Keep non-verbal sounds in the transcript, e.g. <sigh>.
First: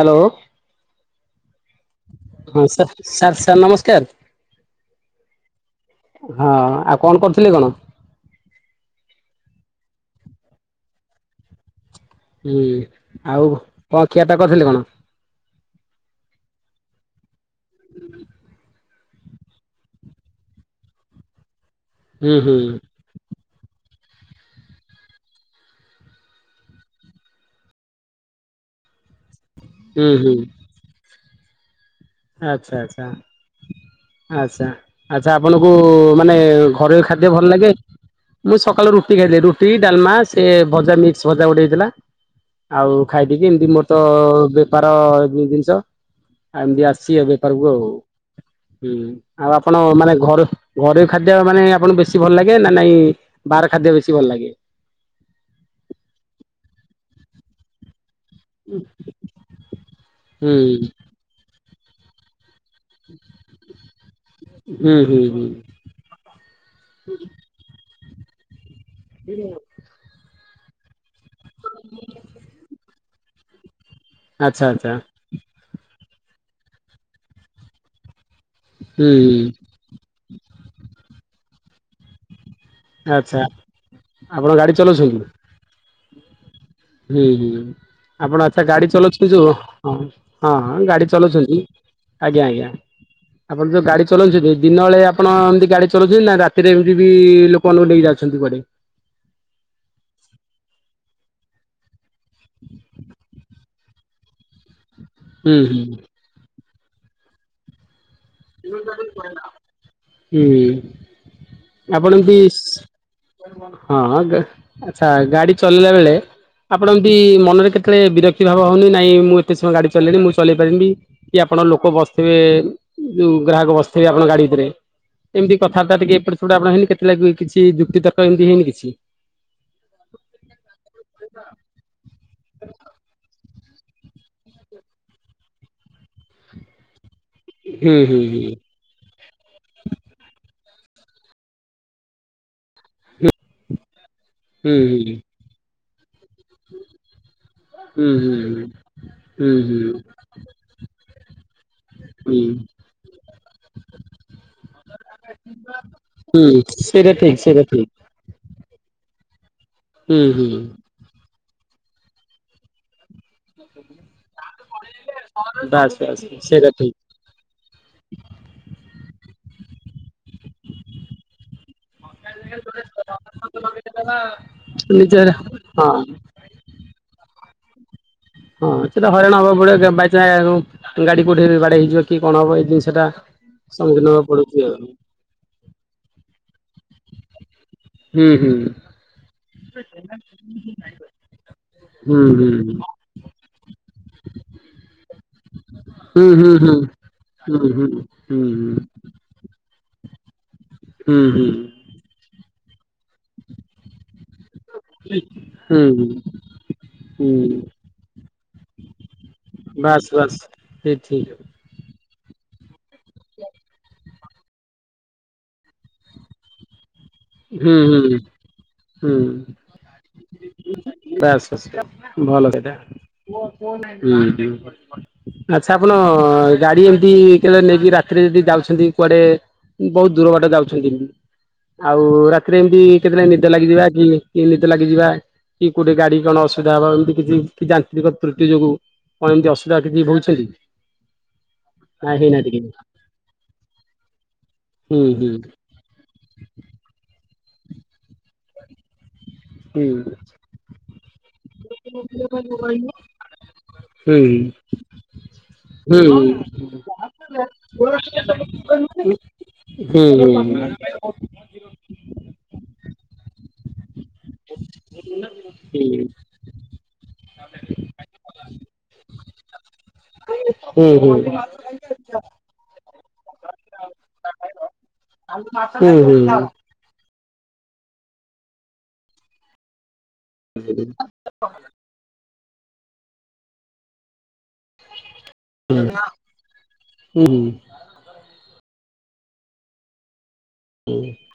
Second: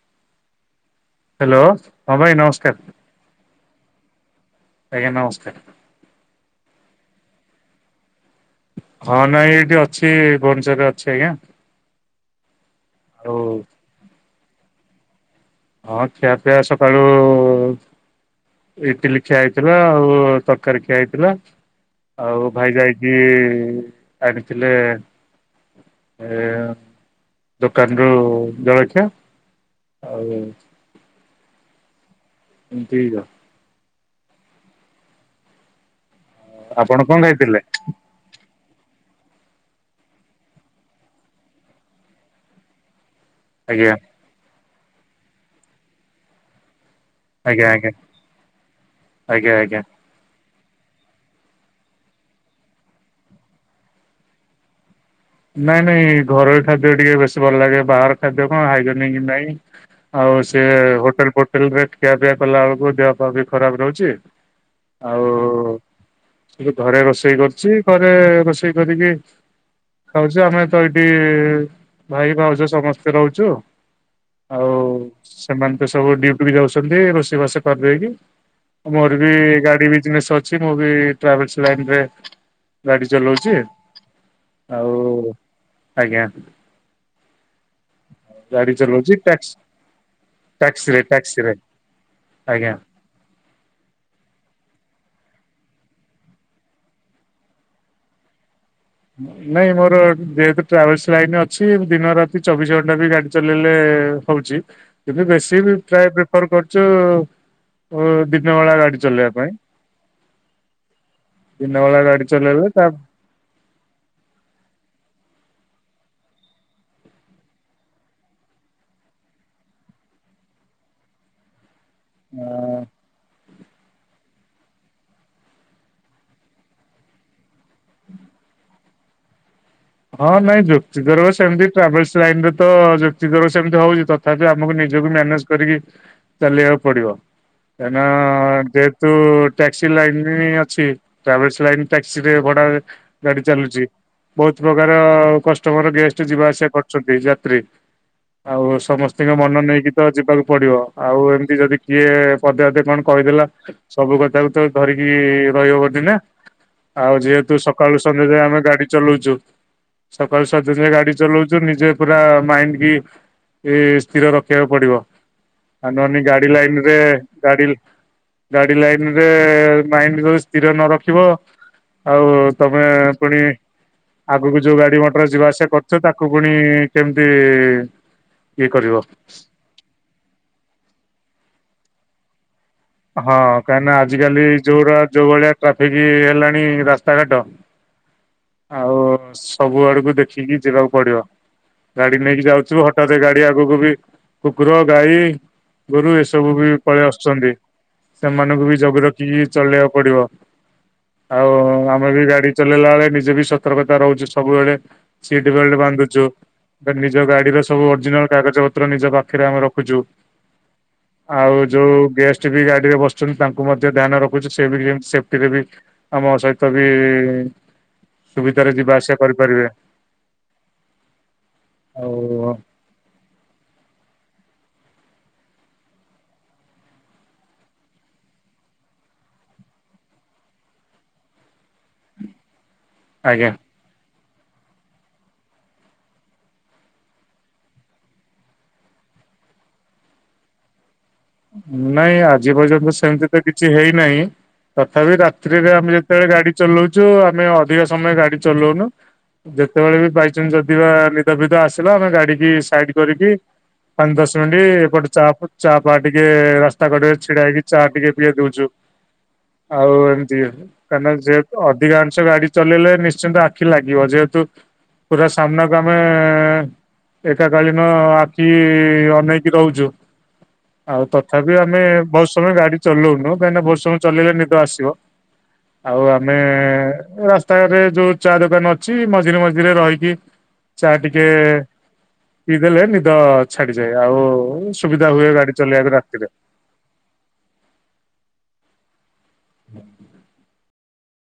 Hello hello ଭାଇ ହଁ ନମସ୍କାର ସାର୍ ସାର୍ ନମସ୍କାର। ଆଜ୍ଞା ନମସ୍କାର। ହଁ ଆଉ କଣ କରୁଥିଲେ କଣ? ହଁ ନାଇଁ ଏଇଠି ଅଛି ଭୁବନେଶ୍ଵରରେ ଅଛି ଆଜ୍ଞା। ହୁଁ ଆଉ କଣ ଖିଆପିଆ କରିଥିଲେ କଣ? ହଁ ଖିଆପିଆ ସକାଳୁ ଇଟଲି ଖିଆ ହେଇଥିଲା ଆଉ ତରକାରୀ ଖିଆ ହେଇଥିଲା। ହୁଁ ଆଉ ହୁଁ ଭାଇ ଯାଇକି ଆଣିଥିଲେ ଏ ଦୋକାନରୁୁ ଜଳଖିଆ। ହୁଁ ଆଉ ଆଛା ଏମିତି ଆଛା ଆଚ୍ଛା ଆଛା ଆପଣଙ୍କୁ ମା ମାନେ ଆପଣ ଘରୋଇ କଣ ଖାଦ୍ୟ ଭଲ ଖାଇଥିଲେ? ଲାଗେ ମୁଁ ସ କାଳୁ ରୁଟି ଖାଇଦିଏ। ରୁଟି ଡାଲମା ସେ ଭଜା ମିକ୍ସ ଭଜା ଗୋଟେ ହେଇଥିଲା ଆଉ। ଖାଇଦେଇକି ଏମତି ମୋର ଆଜ୍ଞା ତ ବେପାର ଜୀବଜିନିଷ ଆ ଏମତି ଆସ୍ ସିଏ ଆଜ୍ଞା ବେପାରକୁ ଆଉ ଆଜ୍ଞା ହୁଁ ଆଉ ଆଜ୍ଞା ଆଜ୍ଞା। ଆପଣ ମାନେ ଘର ଘରୋଇ ଖାଦ୍ୟ ମାନେ ଆପଣଙ୍କୁ ବେଶୀ ଭଲ ଲାଗେ ନା ନାଇଁ ବାହାର ଖାଦ୍ୟ ବେଶୀ ଭଲ ଲାଗେ। ନାଇଁ ନାଇଁ ଘରୋଇ ଖାଦ୍ୟ ଟିକେ ବେଶୀ ଭଲ ଲାଗେ ବାହାର ଖାଦ୍ୟ କଣ ହାଇଜେନିକ ନାଇଁ ଆଉ ହୁଁ ସେ ହୋଟେଲ ଫୋଟେଲରେ ଖିଆପିଆ କଲା ବେଳକୁ ଦେହ ପାହା ବି ଖରାପ ରହୁଛି ହୁଁ ହୁଁ ଆଉ ହୁଁ। ସେ ଘରେ ରୋଷେଇ କରୁଛି ଘରେ ରୋଷେଇ କରିକି ଖାଉଛି ଆମେ ତ ଏଇଠି ଭାଇ ଭାଉଜ ସମସ୍ତେ ରହୁଛୁ। ଆଚ୍ଛା ଆଉ ଆଚ୍ଛା ସେମାନେ ତ ସବୁ ଡିଉଟି ବି ଯାଉଛନ୍ତି ରୋଷେଇବାସ କରିଦେଇକି। ହୁଁ ମୋର ବି ହୁଁ ଗାଡି ବିଜନେସ୍ ଅଛି ମୁଁ ବି ଟ୍ରାଭେଲସ ଲାଇନରେ ଆଛା ଆପଣ ଗାଡି ଆଉ ଚଲାଉଛନ୍ତି? ଆଜ୍ଞା। ହୁଁ ହୁଁ ଆପଣ ଆଚ୍ଛା ଗାଡି ଚଲଉଛି ଚଲାଉଛନ୍ତି ଯୋଉ ଟ୍ୟାକ୍ସି ହଁ ହଁ ହଁ ଟ୍ୟାକ୍ସିରେ ଗାଡି ଟ୍ୟାକ୍ସିରେ ଚଲଉଛନ୍ତି ଆଜ୍ଞା ଆଜ୍ଞା ଆପଣ ଯୋଉ ଗାଡି ଚଲାଉଛନ୍ତି ଦିନ ବଳେ ଆପଣ ଏମିତି ଗାଡ଼ି ଚଳଉଛନ୍ତି ନା ରାତିରେ ଏମିତି ବି ଲୋକମାନଙ୍କୁ ନେଇ ଯାଉଛନ୍ତି କୁଆଡେ ନାଇଁ ମୋର ଯେହେତୁ ଟ୍ରାଭେଲ୍ସ ଲାଇନ ଅଛି ଦିନ ରାତି ଚବିଶି ଘଣ୍ଟା ବି ଗାଡି ଚଲେଇଲେ ହଉଛି କିନ୍ତୁ ହୁଁ ବେଶୀ ହୁଁ ପ୍ରାୟ ପ୍ରିଫର କରୁଛୁ ଦିନ ବଳା ଗାଡି ଚଲେଇବା ପାଇଁ ହୁଁ ଦିନ ବେଳା ଆପଣ ଗାଡି ଏମତି ଚଲେଇଲେ ତା ହଁ ଦେ ଆଛା ଗାଡି ଚଲେଇଲା ବେଳେ ଆପଣ ଏମତି ମନରେ କେତେବେଳେ ବିରକ୍ତି ଭାବ ହଉନି ନାଇଁ ମୁଁ ଏତେ ସମୟ ଗାଡି ଚଲେଇଲିଣି ମୁଁ ଚଲେଇ ପାରିବି କି ଆପଣଲୋକ ଲୋକ ବସିଥିବେ ଯୋଉ ଗ୍ରାହକ ବସିଥିବେ ଆପଣଙ୍କ ଗାଡି ଭିତରେ ଏମିତି କଥାବାର୍ତ୍ତା ଟିକେ ଏପଟେ ସେପଟ ଆପଣ ହେଇନି କେତେବେଳେ କିଛି ଯୁକ୍ତି ତର୍କ ଏମିତି ହେଇନି କିଛି? ହଁ ନାଇଁ ଯୁକ୍ତିତର୍କ ସେମିତି ଟ୍ରାଭେଲସ ଲାଇନରେ ତ ଯୁକ୍ତିତର୍କର ସେମିତି ହଉଛି। ତଥାପି ଆମକୁ ନିଜକୁ ମ୍ୟାନେଜ କରିକି ଚାଲିବାକୁ ପଡିବ। ହୁଁ କାହିଁନା ହୁଁ ହୁଁ ଯେହେତୁ ଟ୍ୟାକ୍ସି ଲାଇନ ଅ ଛି ଟ୍ରାଭେଲ୍ସ ଲାଇନ୍ ଟାକ୍ସିରେ ଭଡାରେ ଗାଡି ଚାଲୁଛି ବହୁତ ହୁଁ ପ୍ରକାର କଷ୍ଟ୍ ତମର ଗେଷ୍ଟ ଯିବା ଆସିବା କରଛନ୍ତି ଯାତ୍ରୀ ହୁଁ ହୁଁ ଆଉ ସମସ୍ତିଙ୍କ ହୁଁ ମନ ହୁଁ ହୁଁ ନେଇକି ତ ଯିବାକୁ ପଡିବ। ଆଉ ଏମିତି ଯଦି କିଏ ହୁଁ ପଦେ ପଦେ କଣ କହିଥିଲା ସବୁ କଥାକୁ ତ ଧରିକି ରହିବ ଦନା ହୁଁ ସେଇଟା ଆଉ ଠିକ୍ ଯେହେତୁ ସେଇଟା ଠିକ୍ ସକାଳୁ ସନ୍ଧ୍ୟା ଯାଏ ଆମେ ଗାଡି ଚଲଉଚୁ ହୁଁ ସକାଳୁ ହୁଁ। ସଜ ଗାଡି ଚଲଉଛୁ ନିଜେ ପୁରା ମାଇଣ୍ଡ କି ସ୍ଥିର ର ଦେଖକୁ ପଡିବ ଆଉ ବାସ୍ ନହେନି ବାସ୍ ଗାଡି ସେଇଟା ଲାଇନ ଠିକ୍ ରେ ଗାଡି ଗାଡି ଲାଇନ ରେ ମାଇଣ୍ଡ ରୋହୁ ସ୍ଥିର ନ ରଖିବ ଆଉ ତମେ ପୁଣି ଆଗକୁ ଯୋଉ ଗାଡି ମଟର ନିଜର ଯିବା ଆସିବା ହଁ କରୁଥିବ ତାକୁ ପୁଣି କେମିତି ଇଏ ହଁ କରିବ ସେ ତ ହଇରାଣ ହବ ବଡ ବାଇନ୍ ଗାଡି କୋଉଠେଇ ବାଡଆ ହେଇଯିବ କି କଣ ହବ ଏଇ ଜିନ ହଁ କାହିଁକି ନା ଆଜିକାଲି ଯୋଉା ଯୋଉ ଭଳିଆ ଟ୍ରାଫିକ ହେଲାଣି ଇ ରାସ୍ତା ଘାଟ ହୁଁ ହୁଁ ଆଉ ସବୁ ଆଡକୁ ଦେଖିକି ଯିବାକୁ ପଡିବ ଗାଡି ହୁଁ ନେଇକି ଯାଉଛୁ ହୁଁ ହଠାତ୍ ଗାଡି ଆଗକୁ ବି କୁକୁର ଗାଈ ଗୋରୁ ଏସବୁ ହୁଁ ବି ହୁଁ ପଳେଇ ଆସୁଛନ୍ତି ହୁଁ ହୁଁ ହୁଁ ହୁଁ ହୁଁ ସେମାନଙ୍କୁ ବି ଜଗି ରଖିକି ଚଳେଇବାକୁ ପ ହୁଁ ଆଉ ହୁଁ ଆମେ ବି ଗାଡି ଚଲେଇଲା ବେଳେ ନିଜେ ବି ସତର୍କତା ରହୁଚୁ ସବୁବେଳେ ସିଟ ବେଲଟ ହୁଁ ବାନ୍ଧୁଚୁ ନିଜ ଗାଡିର ହୁଁ ସବୁ ଅରିଜିନାଲ କାଗଜ ପତ୍ର ନିଜ ପାଖରେ ଆମେ ରଖୁଚୁ। ବାସ୍ ବାସ୍ ଠିକ ଠିକ। ଆଉ ଯୋଉ ଗେଷ୍ଟ ବି ଗାଡିରେ ବସୁଛନ୍ତି ତାଙ୍କୁ ମଧ୍ୟ ଧ୍ୟାନ ରଖୁଛି ସେ ବିମତି ସେଫ୍ଟିରେ ବି ଆମ ସହିତ ବି ହୁଁ ହୁଁ ସୁବିଧାରେ ଯିବା ଆସିବା କରିପାରିବେ <inaudible> ବାସ ବାସ ଭଲ ଆଉ ସେଇଟା ଉହୁଁ <unintelligible> ଆଛା ଆପଣ, ଗାଡି ଏମିତି କେ ନେଇକି ରାତିରେ ଯଦି ଯାଉଛନ୍ତି କୁଆଡେ ବହୁତ ଦୂର ବାଟ ଯାଉଛନ୍ତି। ଆଉ ରାତିରେ ଏମତି କେତେବେଳେ ଆଜ୍ଞା ନିଦ ଲାଗିଯିବା କି ଏମିତି ଲାଗିଯିବା କି କୋଉଠି ଗାଡି କଣ ଅସୁିଧା ହବା ଏମିତି କିଛି ଯାନ୍ତ୍ରିକ ତ୍ରୁଟି ଯୋଗୁ। କଣ ଏମିତି ଅସୁବିଧା କିଛି ହଉଛି କି? ନାଇଁ ଆଜି ପର୍ଯ୍ୟନ୍ତ ସେମତି ତ କିଛି ହେଇନାହିଁ। ହୁଁ ତଥାପି ହୁଁ ରାତିରେ ଆମେ ଯେତେବେଳେ ଗାଡି ଚଲଉଛୁ ଆମେ ଅଧିକ ସମୟ ଗାଡି ଚଲଉନୁ। ହୁଁ ଯେତେବେଳେ ବି ବାଇଚାନ୍ସ ଯଦିିବା ନିଦ ବିଦ ଆସିଲା। ଆମେ ଗାଡି କି ସାଇଡ କରିକି ପାଞ୍ଚ ହୁଁ ଦଶ ମିନିଟି ଏପଟେ ଚାପ ଚାପ ହୁଁ ହୁଁ ହୁଁ ହୁଁ ହୁଁ ହୁଁ ହୁଁ ଟିକେ ରାସ୍ତା କଡରେ ଛିଡା ହେଇକି ଚା ଟିକେ ପିଏ ଦୋଉଚୁ। ଆଉ ଏମିତି କ ସେ ଅଧିକା ଣିଷ ଗାଡି ଚଲେଇଲେ, ନିଶ୍ଚିନ୍ତ ଆଖି ଲାଗିବ ଯେହେତୁ ପୁରା ସାମ୍ନାକୁ ଆମେ ଏକା କଳୀନ ଆଖି ଅନେଇକି ରହୁଚୁ। ଆଉ ତଥାପି ଆମେ ବହୁତ ସମୟ ଗାଡି ଚଲଉନୁ କାହିଁକିନା ବହୁତ ସମୟ ଚଲେଇଲେ ନିଦ ଆସିବ। ହୁଁ ଆଉ ଆମେ ହୁଁ ରା ତାରେ ଯୋଉ ଚା ଦୋକାନ ଅଛି। ମଝିରେ ମଝିରେ ରହିକି ଚା ଟିକେ ପିଇ ଦେଲେ ନିଦ ଛାଡିଯାଏ। ଆଉ ସୁବିଧା ହୁଏ। ଗାଡି ଚଲେଇବାକୁ ରାତିରେ। <unintelligible> ଉଁ।